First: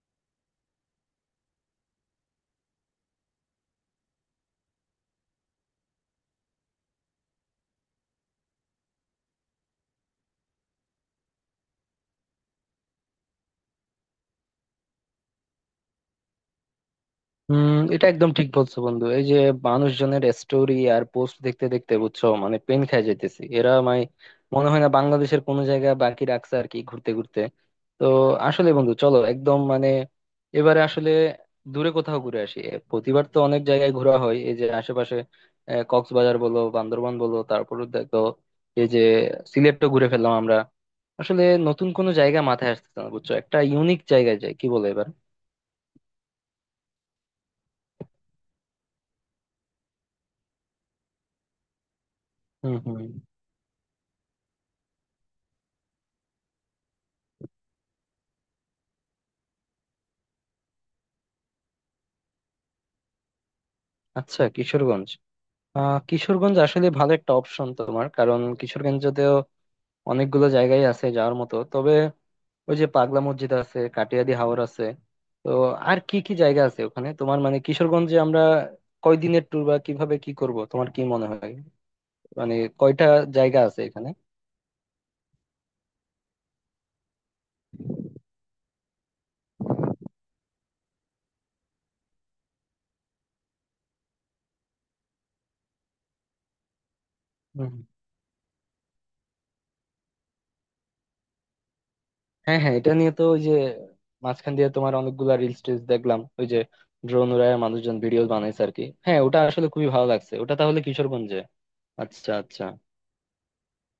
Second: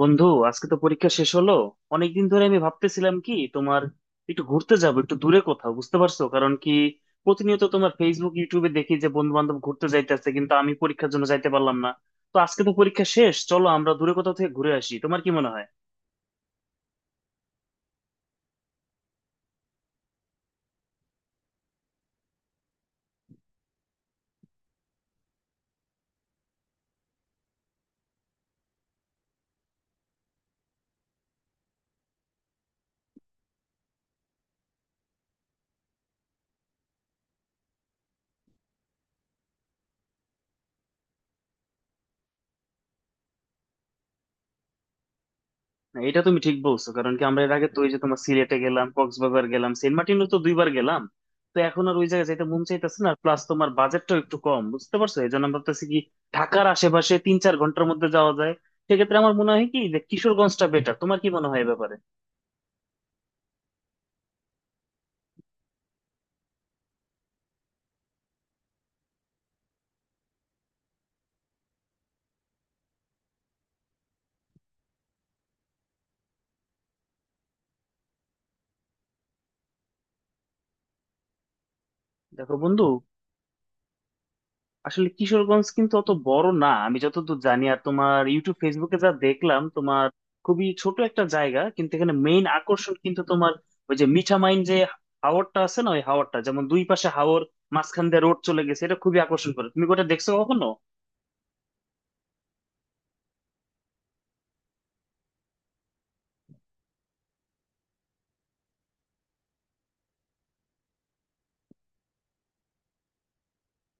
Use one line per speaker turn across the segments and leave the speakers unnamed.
বন্ধু, আজকে তো পরীক্ষা শেষ হলো। অনেকদিন ধরে আমি ভাবতেছিলাম কি তোমার, একটু ঘুরতে যাবো একটু দূরে কোথাও, বুঝতে পারছো কারণ কি, প্রতিনিয়ত তোমার ফেসবুক ইউটিউবে দেখি যে বন্ধু বান্ধব ঘুরতে যাইতেছে কিন্তু আমি পরীক্ষার জন্য যাইতে পারলাম না। তো আজকে তো পরীক্ষা শেষ, চলো আমরা দূরে কোথাও থেকে ঘুরে আসি, তোমার কি মনে হয়?
হুম এটা একদম ঠিক বলছো বন্ধু, এই যে মানুষজনের স্টোরি আর পোস্ট দেখতে দেখতে বুঝছো, মানে পেন খাই যাইতেছি এরা। মানে মনে হয় না বাংলাদেশের কোনো জায়গা বাকি রাখছে আর কি, ঘুরতে ঘুরতে। তো আসলে বন্ধু চলো একদম, মানে এবারে আসলে দূরে কোথাও ঘুরে আসি। প্রতিবার তো অনেক জায়গায় ঘোরা হয় এই যে আশেপাশে। কক্সবাজার বলো, বান্দরবান বলো, তারপরে দেখো এই যে সিলেটও ঘুরে ফেললাম আমরা। আসলে নতুন কোনো জায়গা মাথায় আসতেছে না বুঝছো, একটা ইউনিক জায়গায় যাই কি বলে এবার।
না, এটা তুমি ঠিক বলছো, কারণ কি আমরা এর আগে তো ওই যে তোমার সিলেটে গেলাম, কক্সবাজার গেলাম, সেন্ট মার্টিনও তো 2 বার গেলাম। তো এখন আর ওই জায়গায় যেতে মন
হুম
চাইতেছে
হুম
না, প্লাস তোমার বাজেটটাও একটু কম, বুঝতে পারছো, এই জন্য আমরা ভাবতেছি কি ঢাকার আশেপাশে 3-4 ঘন্টার মধ্যে যাওয়া যায়। সেক্ষেত্রে আমার মনে হয় কি যে কিশোরগঞ্জটা বেটার, তোমার কি মনে হয় এ ব্যাপারে?
আচ্ছা কিশোরগঞ্জ। কিশোরগঞ্জ আসলে ভালো একটা অপশন তোমার, কারণ কিশোরগঞ্জতেও অনেকগুলো জায়গায় আছে যাওয়ার মতো। তবে ওই যে পাগলা মসজিদ আছে, কাটিয়াদি হাওর আছে। তো আর কি কি জায়গা আছে ওখানে তোমার, মানে কিশোরগঞ্জে আমরা কয়দিনের ট্যুর বা কিভাবে কি করব, তোমার কি মনে হয়? মানে
দেখো বন্ধু,
কয়টা জায়গা আছে এখানে?
আসলে কিশোরগঞ্জ কিন্তু অত বড় না আমি যতদূর জানি, আর তোমার ইউটিউব ফেসবুকে যা দেখলাম, তোমার খুবই ছোট একটা জায়গা, কিন্তু এখানে মেইন আকর্ষণ কিন্তু তোমার ওই যে মিঠামাইন, যে হাওরটা আছে না, ওই হাওরটা, যেমন দুই পাশে হাওর,
হুম।
মাঝখান দিয়ে রোড চলে গেছে, এটা খুবই আকর্ষণ করে, তুমি কি ওটা দেখছো কখনো?
হ্যাঁ হ্যাঁ, এটা নিয়ে তো ওই যে মাঝখান দিয়ে তোমার অনেকগুলা রিলস টিলস দেখলাম, ওই যে ড্রোন উড়ায় মানুষজন ভিডিও বানাইছে আর কি। হ্যাঁ, ওটা আসলে খুবই ভালো লাগছে। ওটা তাহলে কিশোরগঞ্জে। আচ্ছা আচ্ছা।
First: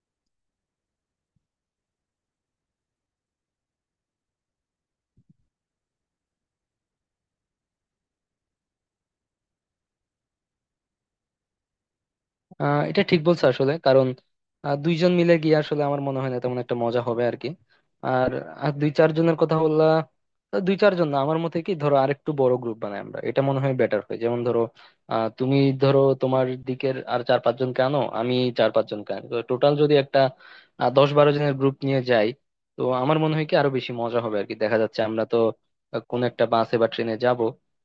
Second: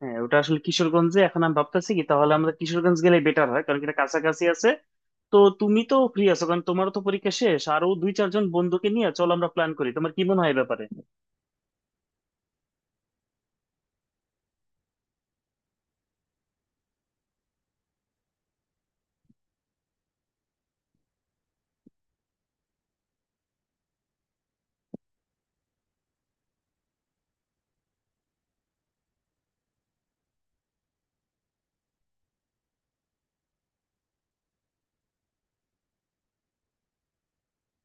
হ্যাঁ, ওটা আসলে কিশোরগঞ্জে। এখন আমি ভাবতেছি কি, তাহলে আমরা কিশোরগঞ্জ গেলে বেটার হয়, কারণ কি এটা কাছাকাছি আছে। তো তুমি তো ফ্রি আছো, কারণ তোমারও তো পরীক্ষা শেষ, আরো দুই চারজন বন্ধুকে নিয়ে চলো আমরা প্ল্যান করি, তোমার কি মনে হয় এ ব্যাপারে?
এটা ঠিক বলছো আসলে, কারণ দুইজন মিলে গিয়ে আসলে আমার মনে হয় না তেমন একটা মজা হবে আর কি। আর আর দুই চারজনের কথা বললা। তা দুই চারজন না, আমার মতে কি ধরো আরেকটু বড় গ্রুপ বানাই আমরা, এটা মনে হয় বেটার হয়। যেমন ধরো, তুমি ধরো তোমার দিকের আর চার পাঁচজনকে আনো, আমি চার পাঁচজনকে আনি, তো টোটাল যদি একটা 10-12 জনের গ্রুপ নিয়ে যাই, তো আমার মনে হয় কি আরো বেশি মজা হবে আর কি। দেখা যাচ্ছে আমরা তো কোনো একটা বাসে বা ট্রেনে যাব,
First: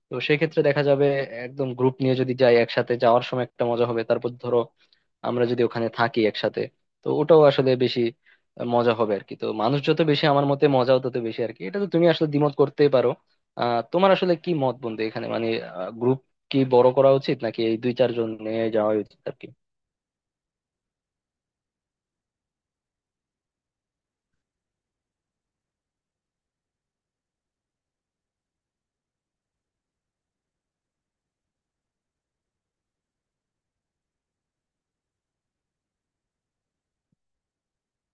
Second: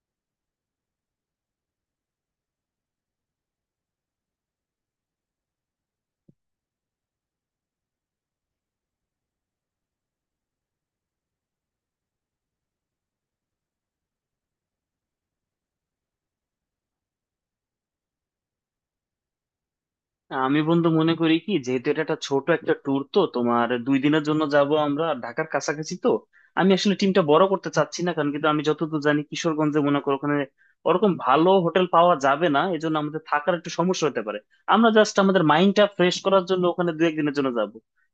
তো সেক্ষেত্রে দেখা যাবে একদম গ্রুপ নিয়ে যদি যাই, একসাথে যাওয়ার সময় একটা মজা হবে। তারপর ধরো আমরা যদি ওখানে থাকি একসাথে, তো ওটাও আসলে বেশি মজা হবে আর কি। তো মানুষ যত বেশি আমার মতে মজাও তত বেশি আর কি। এটা তো তুমি আসলে দ্বিমত করতেই পারো। তোমার আসলে কি মত বন্ধু এখানে, মানে গ্রুপ কি বড় করা উচিত, নাকি এই দুই চারজন নিয়ে যাওয়া উচিত আর কি?
আমি বন্ধু মনে করি কি, যেহেতু এটা একটা ছোট একটা ট্যুর, তো তোমার 2 দিনের জন্য যাব আমরা, ঢাকার কাছাকাছি, তো আমি আসলে টিমটা বড় করতে চাচ্ছি না, কারণ কিন্তু আমি যতদূর জানি কিশোরগঞ্জে, মনে করো ওখানে ওরকম ভালো হোটেল পাওয়া যাবে না, এজন্য আমাদের থাকার একটু সমস্যা হতে পারে। আমরা জাস্ট আমাদের মাইন্ডটা ফ্রেশ করার জন্য ওখানে দু একদিনের জন্য যাব,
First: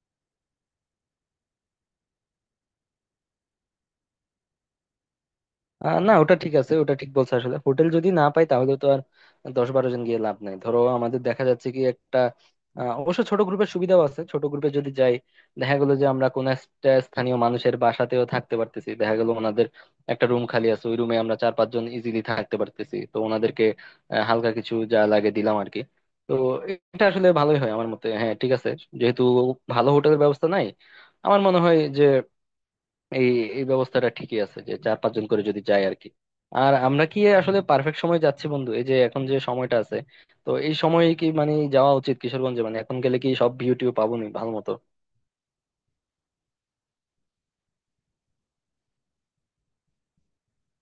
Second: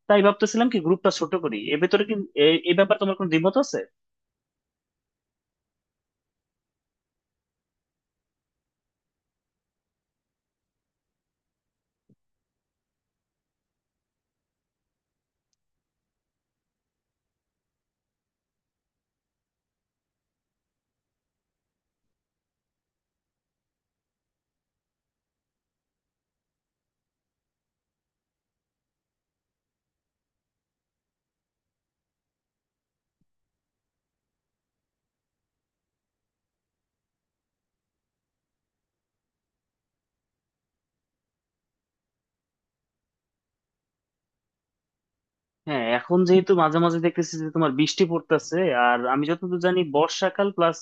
তাই ভাবতেছিলাম কি গ্রুপটা ছোট করি, এ ভেতরে কি এ এ ব্যাপারে তোমার কোনো দ্বিমত আছে?
না, ওটা ঠিক আছে, ওটা ঠিক বলছো আসলে। হোটেল যদি না পাই তাহলে তো আর দশ বারো জন গিয়ে লাভ নাই। ধরো আমাদের দেখা যাচ্ছে কি একটা অবশ্য ছোট গ্রুপের সুবিধাও আছে। ছোট গ্রুপে যদি যাই দেখা গেলো যে আমরা কোন একটা স্থানীয় মানুষের বাসাতেও থাকতে পারতেছি। দেখা গেলো ওনাদের একটা রুম খালি আছে, ওই রুমে আমরা চার পাঁচজন ইজিলি থাকতে পারতেছি। তো ওনাদেরকে হালকা কিছু যা লাগে দিলাম আর কি। তো এটা আসলে ভালোই হয় আমার মতে। হ্যাঁ ঠিক আছে, যেহেতু ভালো হোটেলের ব্যবস্থা নাই, আমার মনে হয় যে এই এই ব্যবস্থাটা ঠিকই আছে, যে চার পাঁচজন করে যদি যায় আর কি। আর আমরা কি আসলে পারফেক্ট সময় যাচ্ছি বন্ধু, এই যে এখন যে সময়টা আছে? তো এই সময়ে কি মানে যাওয়া উচিত কিশোরগঞ্জে, মানে এখন গেলে কি সব ভিউ টিউ পাবো নি ভালো মতো?
হ্যাঁ, এখন যেহেতু মাঝে মাঝে দেখতেছি যে তোমার বৃষ্টি পড়তেছে, আর আমি যতদূর জানি বর্ষাকাল, প্লাস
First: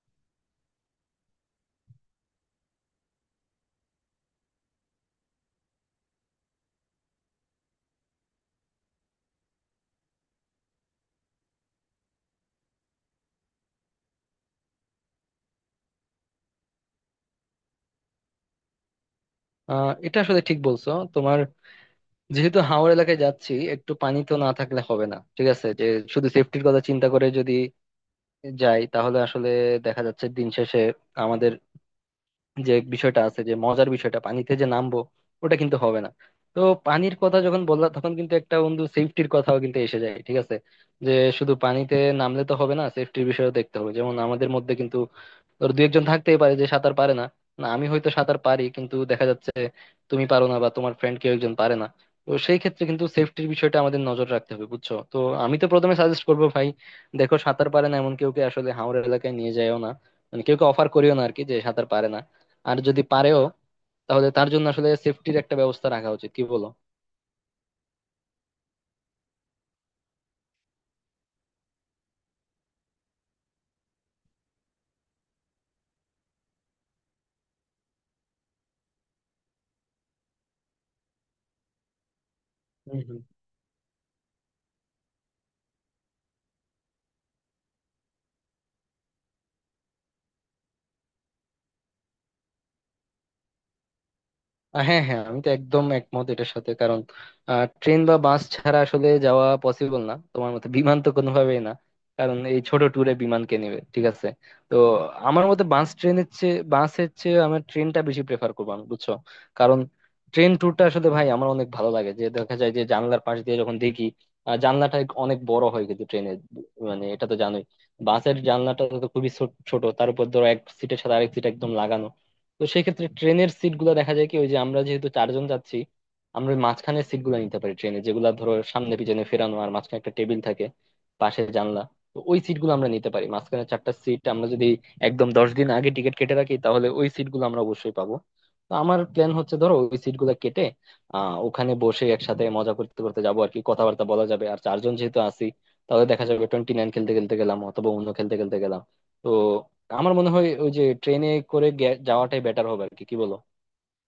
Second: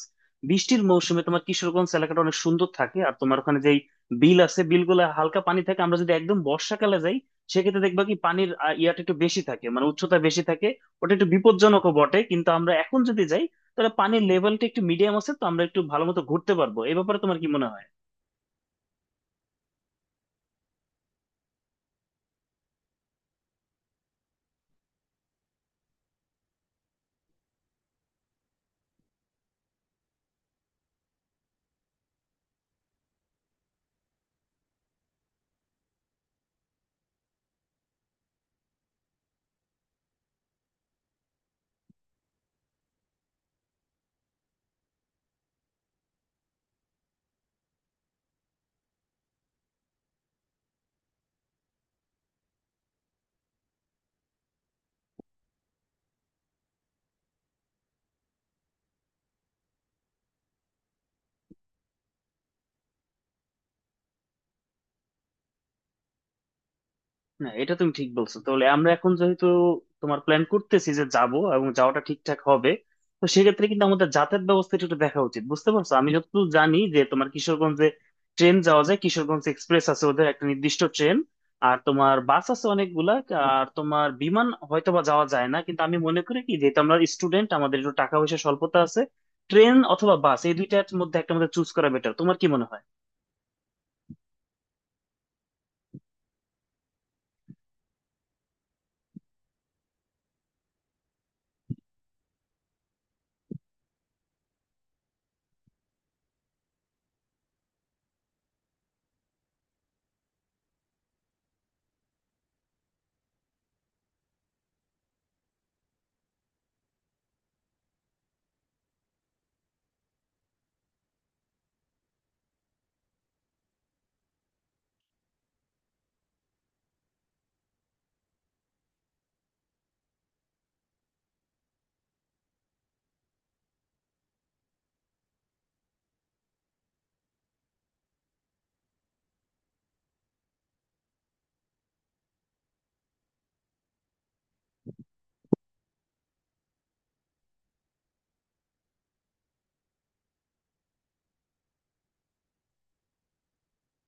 বৃষ্টির মৌসুমে তোমার কিশোরগঞ্জ এলাকাটা অনেক সুন্দর থাকে, আর তোমার ওখানে যেই বিল আছে, বিলগুলো হালকা পানি থাকে, আমরা যদি একদম বর্ষাকালে যাই, সেক্ষেত্রে দেখবা কি পানির ইয়াটা একটু বেশি থাকে, মানে উচ্চতা বেশি থাকে, ওটা একটু বিপজ্জনকও বটে। কিন্তু আমরা এখন যদি যাই, তাহলে পানির লেভেলটা একটু মিডিয়াম আছে, তো আমরা একটু ভালো মতো ঘুরতে পারবো, এই ব্যাপারে তোমার কি মনে হয়?
এটা আসলে ঠিক বলছো তোমার। যেহেতু হাওড় এলাকায় যাচ্ছি, একটু পানি তো না থাকলে হবে না। ঠিক আছে, যে শুধু সেফটির কথা চিন্তা করে যদি যাই, তাহলে আসলে দেখা যাচ্ছে দিন শেষে আমাদের যে বিষয়টা আছে, যে মজার বিষয়টা পানিতে যে নামবো, ওটা কিন্তু হবে না। তো পানির কথা যখন বললাম, তখন কিন্তু একটা বন্ধু সেফটির কথাও কিন্তু এসে যায়। ঠিক আছে, যে শুধু পানিতে নামলে তো হবে না, সেফটির বিষয়ও দেখতে হবে। যেমন আমাদের মধ্যে কিন্তু ধর দু একজন থাকতেই পারে যে সাঁতার পারে না। না, আমি হয়তো সাঁতার পারি, কিন্তু দেখা যাচ্ছে তুমি পারো না, বা তোমার ফ্রেন্ড কেউ একজন পারে না। তো সেই ক্ষেত্রে কিন্তু সেফটির বিষয়টা আমাদের নজর রাখতে হবে বুঝছো। তো আমি তো প্রথমে সাজেস্ট করবো ভাই, দেখো, সাঁতার পারে না এমন কেউকে আসলে হাওর এলাকায় নিয়ে যায়ও না, মানে কেউকে অফার করিও না আর কি যে সাঁতার পারে না। আর যদি পারেও, তাহলে তার জন্য আসলে সেফটির একটা ব্যবস্থা রাখা উচিত, কি বলো?
না, এটা তুমি ঠিক বলছো। তাহলে আমরা এখন যেহেতু তোমার প্ল্যান করতেছি যে যাব, এবং যাওয়াটা ঠিকঠাক হবে, তো সেক্ষেত্রে কিন্তু আমাদের যাতায়াত ব্যবস্থাটা একটু দেখা উচিত, বুঝতে পারছো। আমি যতদূর জানি যে তোমার কিশোরগঞ্জে ট্রেন যাওয়া যায়, কিশোরগঞ্জ এক্সপ্রেস আছে, ওদের একটা নির্দিষ্ট ট্রেন, আর তোমার বাস আছে অনেকগুলা, আর তোমার বিমান হয়তোবা যাওয়া যায় না, কিন্তু আমি মনে করি কি যেহেতু আমরা স্টুডেন্ট, আমাদের একটু টাকা পয়সা স্বল্পতা আছে, ট্রেন অথবা বাস এই দুইটার মধ্যে একটা আমাদের চুজ করা বেটার, তোমার কি মনে হয়?
হ্যাঁ হ্যাঁ, আমি তো একদম একমত এটার সাথে। কারণ ট্রেন বা বাস ছাড়া আসলে যাওয়া পসিবল না তোমার মতে, বিমান তো কোনোভাবেই না, কারণ এই ছোট ট্যুরে বিমান কে নেবে। ঠিক আছে, তো আমার মতে বাস ট্রেনের চেয়ে, বাসের চেয়ে আমার ট্রেনটা বেশি প্রেফার করবো আমি বুঝছো। কারণ ট্রেন ট্যুরটা আসলে ভাই আমার অনেক ভালো লাগে, যে দেখা যায় যে জানলার পাশ দিয়ে যখন দেখি জানলাটা অনেক বড় হয় কিন্তু ট্রেনের, মানে এটা তো জানোই। বাসের জানলাটা তো খুবই ছোট ছোট, তার উপর ধরো এক সিটের সাথে আরেক সিট একদম লাগানো। তো সেই ক্ষেত্রে ট্রেনের সিট গুলো দেখা যায় কি, ওই যে আমরা যেহেতু চারজন যাচ্ছি, আমরা ওই মাঝখানের সিট গুলো নিতে পারি ট্রেনে, যেগুলা ধরো সামনে পিছনে ফেরানো আর মাঝখানে একটা টেবিল থাকে, পাশে জানলা। তো ওই সিট গুলো আমরা নিতে পারি। মাঝখানে চারটা সিট আমরা যদি একদম 10 দিন আগে টিকিট কেটে রাখি, তাহলে ওই সিট গুলো আমরা অবশ্যই পাবো। তো আমার প্ল্যান হচ্ছে ধরো ওই সিট গুলা কেটে ওখানে বসে একসাথে মজা করতে করতে যাবো আর কি, কথাবার্তা বলা যাবে। আর চারজন যেহেতু আছি, তাহলে দেখা যাবে 29 খেলতে খেলতে গেলাম, অথবা অন্য খেলতে খেলতে গেলাম। তো আমার মনে হয় ওই যে ট্রেনে করে যাওয়াটাই বেটার হবে আর কি, কি বলো?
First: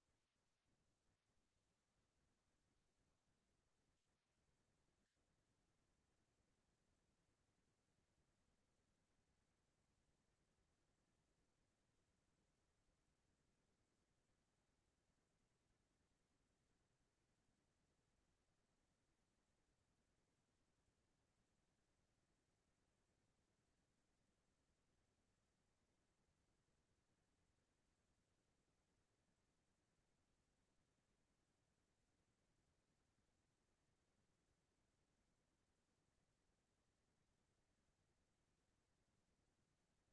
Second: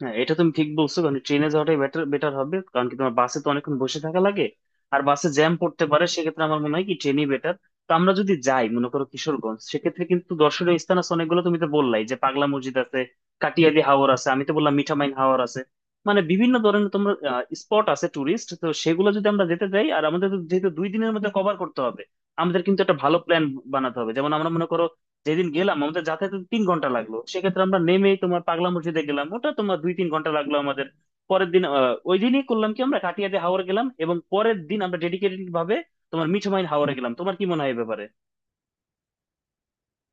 হ্যাঁ, এটা তুমি ঠিক বলছো, কারণ ট্রেনে যাওয়াটাই বেটার বেটার হবে, কারণ কি তোমার বাসে তো অনেকক্ষণ বসে থাকা লাগে, আর বাসে জ্যাম পড়তে পারে, সেক্ষেত্রে আমার মনে হয় কি ট্রেনই বেটার। তো আমরা যদি যাই মনে করো কিশোরগঞ্জ, সেক্ষেত্রে কিন্তু দর্শনীয় স্থান আছে অনেকগুলো, তুমি তো বললাই যে পাগলা মসজিদ আছে, কাটিয়াদি হাওর আছে, আমি তো বললাম মিঠামাইন হাওর আছে, মানে বিভিন্ন ধরনের তোমার স্পট আছে টুরিস্ট। তো সেগুলো যদি আমরা যেতে যাই, আর আমাদের তো যেহেতু 2 দিনের মধ্যে কভার করতে হবে, আমাদের কিন্তু একটা ভালো প্ল্যান বানাতে হবে। যেমন আমরা মনে করো যেদিন গেলাম, আমাদের যাতায়াতে 3 ঘন্টা লাগলো, সেক্ষেত্রে আমরা নেমে তোমার পাগলা মসজিদে গেলাম, ওটা তোমার 2-3 ঘন্টা লাগলো আমাদের, পরের দিন ওই দিনই করলাম কি আমরা কাটিয়া দিয়ে হাওড় গেলাম, এবং পরের দিন আমরা ডেডিকেটেড ভাবে তোমার মিঠুমাইন হাওড়ে গেলাম, তোমার কি মনে হয় এই ব্যাপারে?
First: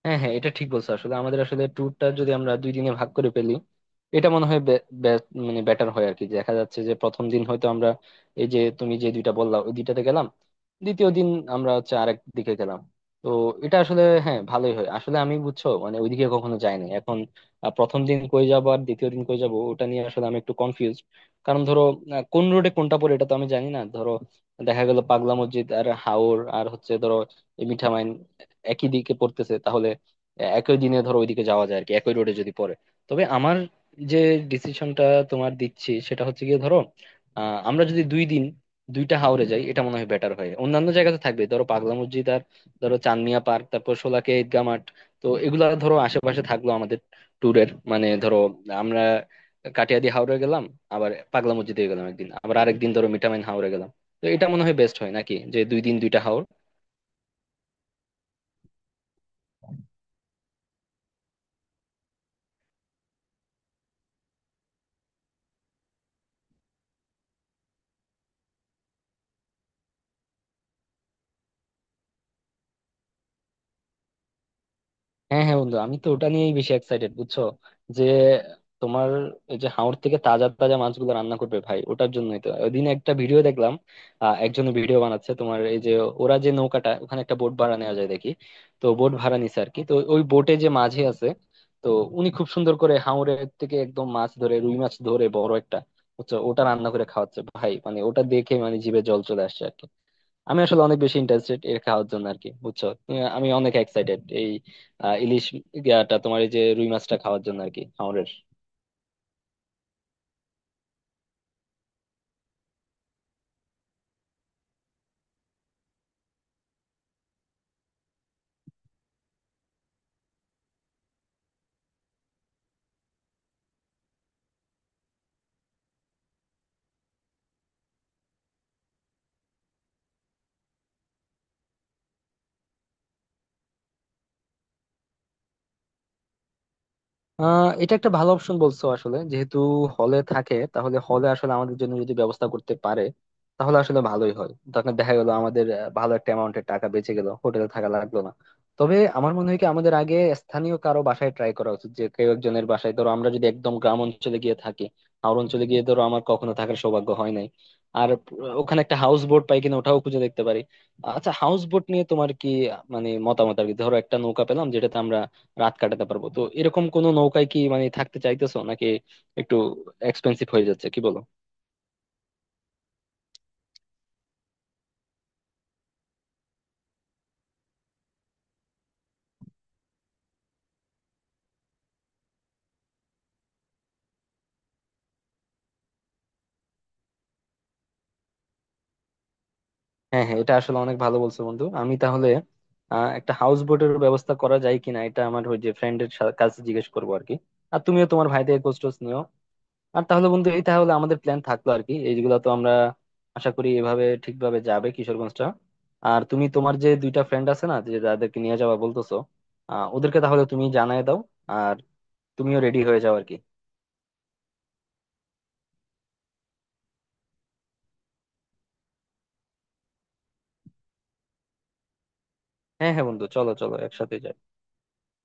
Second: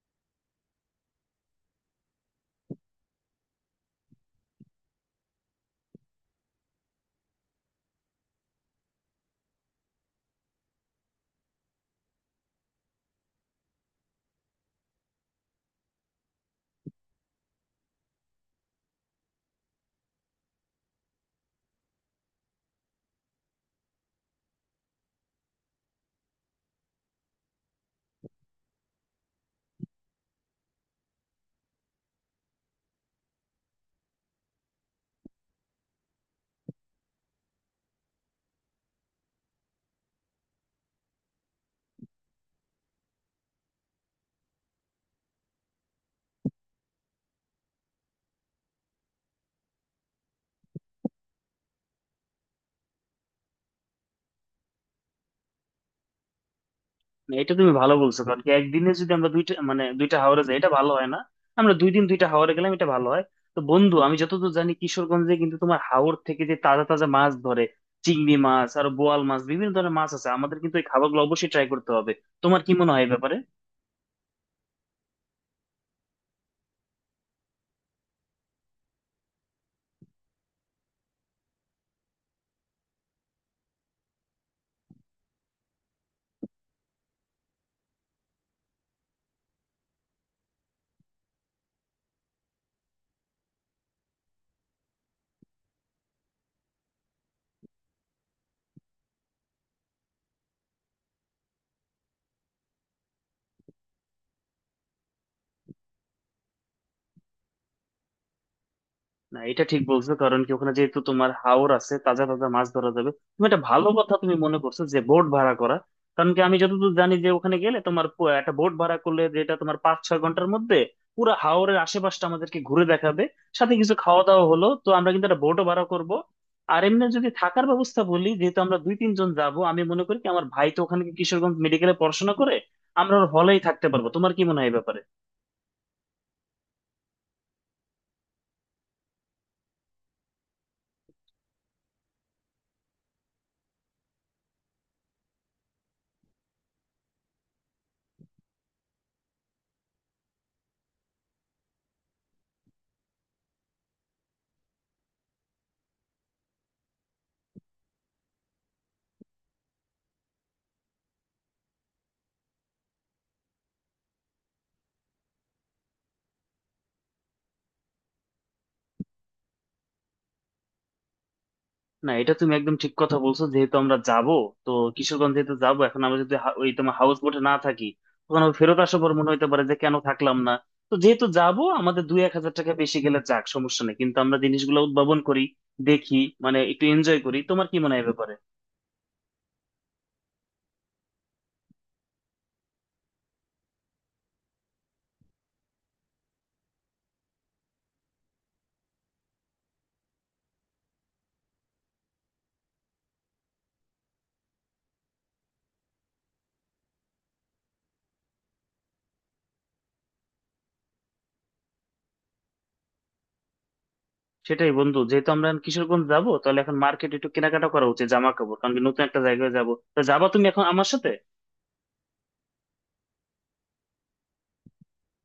হ্যাঁ হ্যাঁ, এটা ঠিক বলছো আসলে। আমাদের আসলে ট্যুরটা যদি আমরা দুই দিনে ভাগ করে ফেলি, এটা মনে হয় বে- বে- মানে বেটার হয় আর কি। দেখা যাচ্ছে যে প্রথম দিন হয়তো আমরা এই যে তুমি যে দুইটা বললা ওই দুইটাতে গেলাম, দ্বিতীয় দিন আমরা হচ্ছে আরেক দিকে গেলাম। তো এটা আসলে হ্যাঁ, ভালোই হয় আসলে আমি বুঝছো, মানে ওইদিকে কখনো যাইনি এখন। প্রথম দিন কই যাবো আর দ্বিতীয় দিন কই যাবো, ওটা নিয়ে আসলে আমি একটু কনফিউজ। কারণ ধরো কোন রোডে কোনটা পড়ে এটা তো আমি জানি না। ধরো দেখা গেল পাগলা মসজিদ আর হাওর আর হচ্ছে ধরো এই মিঠামাইন একই দিকে পড়তেছে, তাহলে একই দিনে ধরো ওইদিকে যাওয়া যায় আর কি, একই রোডে যদি পড়ে। তবে আমার যে ডিসিশনটা তোমার দিচ্ছি, সেটা হচ্ছে গিয়ে ধরো আমরা যদি 2 দিন দুইটা হাওরে যাই, এটা মনে হয় বেটার হয়। অন্যান্য জায়গাতে থাকবে ধরো পাগলা মসজিদ, আর ধরো চান্দনিয়া পার্ক, তারপর শোলাকিয়া ঈদগাহ মাঠ। তো এগুলা ধরো আশেপাশে থাকলো আমাদের ট্যুরের, মানে ধরো আমরা কাটিয়াদি হাওরে গেলাম, আবার পাগলা মসজিদে গেলাম একদিন, আবার আরেকদিন ধরো মিঠামইন হাওরে গেলাম। তো এটা মনে হয় বেস্ট হয় নাকি, যে দুই দিন দুইটা হাওর?
না, এটা তুমি ভালো বলছো, কারণ কি একদিনে যদি আমরা দুইটা, মানে দুইটা হাওড়ে যাই এটা ভালো হয় না, আমরা 2 দিন দুইটা হাওড়ে গেলাম এটা ভালো হয়। তো বন্ধু, আমি যতদূর জানি কিশোরগঞ্জে কিন্তু তোমার হাওর থেকে যে তাজা তাজা মাছ ধরে, চিংড়ি মাছ আর বোয়াল মাছ বিভিন্ন ধরনের মাছ আছে, আমাদের কিন্তু এই খাবারগুলো অবশ্যই ট্রাই করতে হবে, তোমার কি মনে হয় এই ব্যাপারে?
হ্যাঁ হ্যাঁ বন্ধু, আমি তো ওটা নিয়েই বেশি এক্সাইটেড বুঝছো, যে তোমার এই যে হাওর থেকে তাজা তাজা মাছগুলো রান্না করবে ভাই, ওটার জন্যই তো ওই দিন একটা ভিডিও দেখলাম। একজন ভিডিও বানাচ্ছে তোমার, এই যে ওরা যে নৌকাটা, ওখানে একটা বোট ভাড়া নেওয়া যায় দেখি। তো বোট ভাড়া নিছে আর কি, তো ওই বোটে যে মাঝি আছে, তো উনি খুব সুন্দর করে হাওরের থেকে একদম মাছ ধরে, রুই মাছ ধরে বড় একটা, বুঝছো, ওটা রান্না করে খাওয়াচ্ছে ভাই। মানে ওটা দেখে মানে জিভে জল চলে আসছে আর কি। আমি আসলে অনেক বেশি ইন্টারেস্টেড এর খাওয়ার জন্য আর কি বুঝছো। আমি অনেক এক্সাইটেড এই আহ, ইলিশ ইয়াটা তোমার, এই যে রুই মাছটা খাওয়ার জন্য আর কি।
না, এটা ঠিক বলছো, কারণ কি ওখানে যেহেতু তোমার হাওর আছে, তাজা তাজা মাছ ধরা যাবে। তুমি একটা ভালো কথা তুমি মনে করছো যে বোট ভাড়া করা, কারণ কি আমি যতদূর জানি যে ওখানে গেলে তোমার একটা বোট ভাড়া করলে, যেটা তোমার 5-6 ঘন্টার মধ্যে পুরো হাওরের আশেপাশটা আমাদেরকে ঘুরে দেখাবে, সাথে কিছু খাওয়া দাওয়া হলো, তো আমরা কিন্তু একটা বোটও ভাড়া করব। আর এমনি যদি থাকার ব্যবস্থা বলি, যেহেতু আমরা 2-3 জন যাব, আমি মনে করি কি আমার ভাই তো ওখানে কিশোরগঞ্জ মেডিকেলে পড়াশোনা করে, আমরা ওর হলেই থাকতে পারবো, তোমার কি মনে হয় এই ব্যাপারে?
এটা একটা ভালো অপশন বলছো আসলে, যেহেতু হলে থাকে, তাহলে হলে আসলে আমাদের জন্য যদি ব্যবস্থা করতে পারে, তাহলে আসলে ভালোই হয়। তখন দেখা গেল আমাদের ভালো একটা অ্যামাউন্টের টাকা বেঁচে গেল, হোটেলে থাকা লাগলো না। তবে আমার মনে হয় কি আমাদের আগে স্থানীয় কারো বাসায় ট্রাই করা উচিত, যে কেউ একজনের বাসায়। ধরো আমরা যদি একদম গ্রাম অঞ্চলে গিয়ে থাকি, আর অঞ্চলে গিয়ে ধরো আমার কখনো থাকার সৌভাগ্য হয় নাই। আর ওখানে একটা হাউস বোট পাই কিনা ওটাও খুঁজে দেখতে পারি। আচ্ছা হাউস বোট নিয়ে তোমার কি মানে মতামত আর কি? ধরো একটা নৌকা পেলাম যেটাতে আমরা রাত কাটাতে পারবো, তো এরকম কোনো নৌকায় কি মানে থাকতে চাইতেছো নাকি? একটু এক্সপেন্সিভ হয়ে যাচ্ছে কি বলো?
না, এটা তুমি একদম ঠিক কথা বলছো। যেহেতু আমরা যাব, তো কিশোরগঞ্জ যেহেতু যাবো, এখন আমরা যদি ওই তোমার হাউস বোটে না থাকি, তখন আবার ফেরত আসার পর মনে হতে পারে যে কেন থাকলাম না। তো যেহেতু যাব, আমাদের 1-2 হাজার টাকা বেশি গেলে যাক, সমস্যা নেই, কিন্তু আমরা জিনিসগুলো উদ্ভাবন করি, দেখি, মানে একটু এনজয় করি, তোমার কি মনে হয় এ ব্যাপারে?
হ্যাঁ হ্যাঁ, এটা আসলে অনেক ভালো বলছো বন্ধু। আমি তাহলে একটা হাউস বোটের ব্যবস্থা করা যায় কিনা এটা আমার ওই যে ফ্রেন্ডের কাছে জিজ্ঞেস করবো আর কি। আর তুমিও তোমার ভাইদের খোঁজ টোজ নিও। আর তাহলে বন্ধু, এই তাহলে আমাদের প্ল্যান থাকলো আর কি, এইগুলা তো আমরা আশা করি এভাবে ঠিকভাবে যাবে কিশোরগঞ্জটা। আর তুমি তোমার যে দুইটা ফ্রেন্ড আছে না, যে যাদেরকে নিয়ে যাওয়া বলতেছো, ওদেরকে তাহলে তুমি জানায় দাও, আর তুমিও রেডি হয়ে যাও আর কি।
সেটাই বন্ধু, যেহেতু আমরা এখন কিশোরগঞ্জ যাবো, তাহলে এখন মার্কেট একটু কেনাকাটা করা উচিত, জামা কাপড়, কারণ কি নতুন একটা জায়গায় যাবো, তো যাবা তুমি এখন আমার সাথে?
হ্যাঁ হ্যাঁ বন্ধু, চলো চলো একসাথে যাই।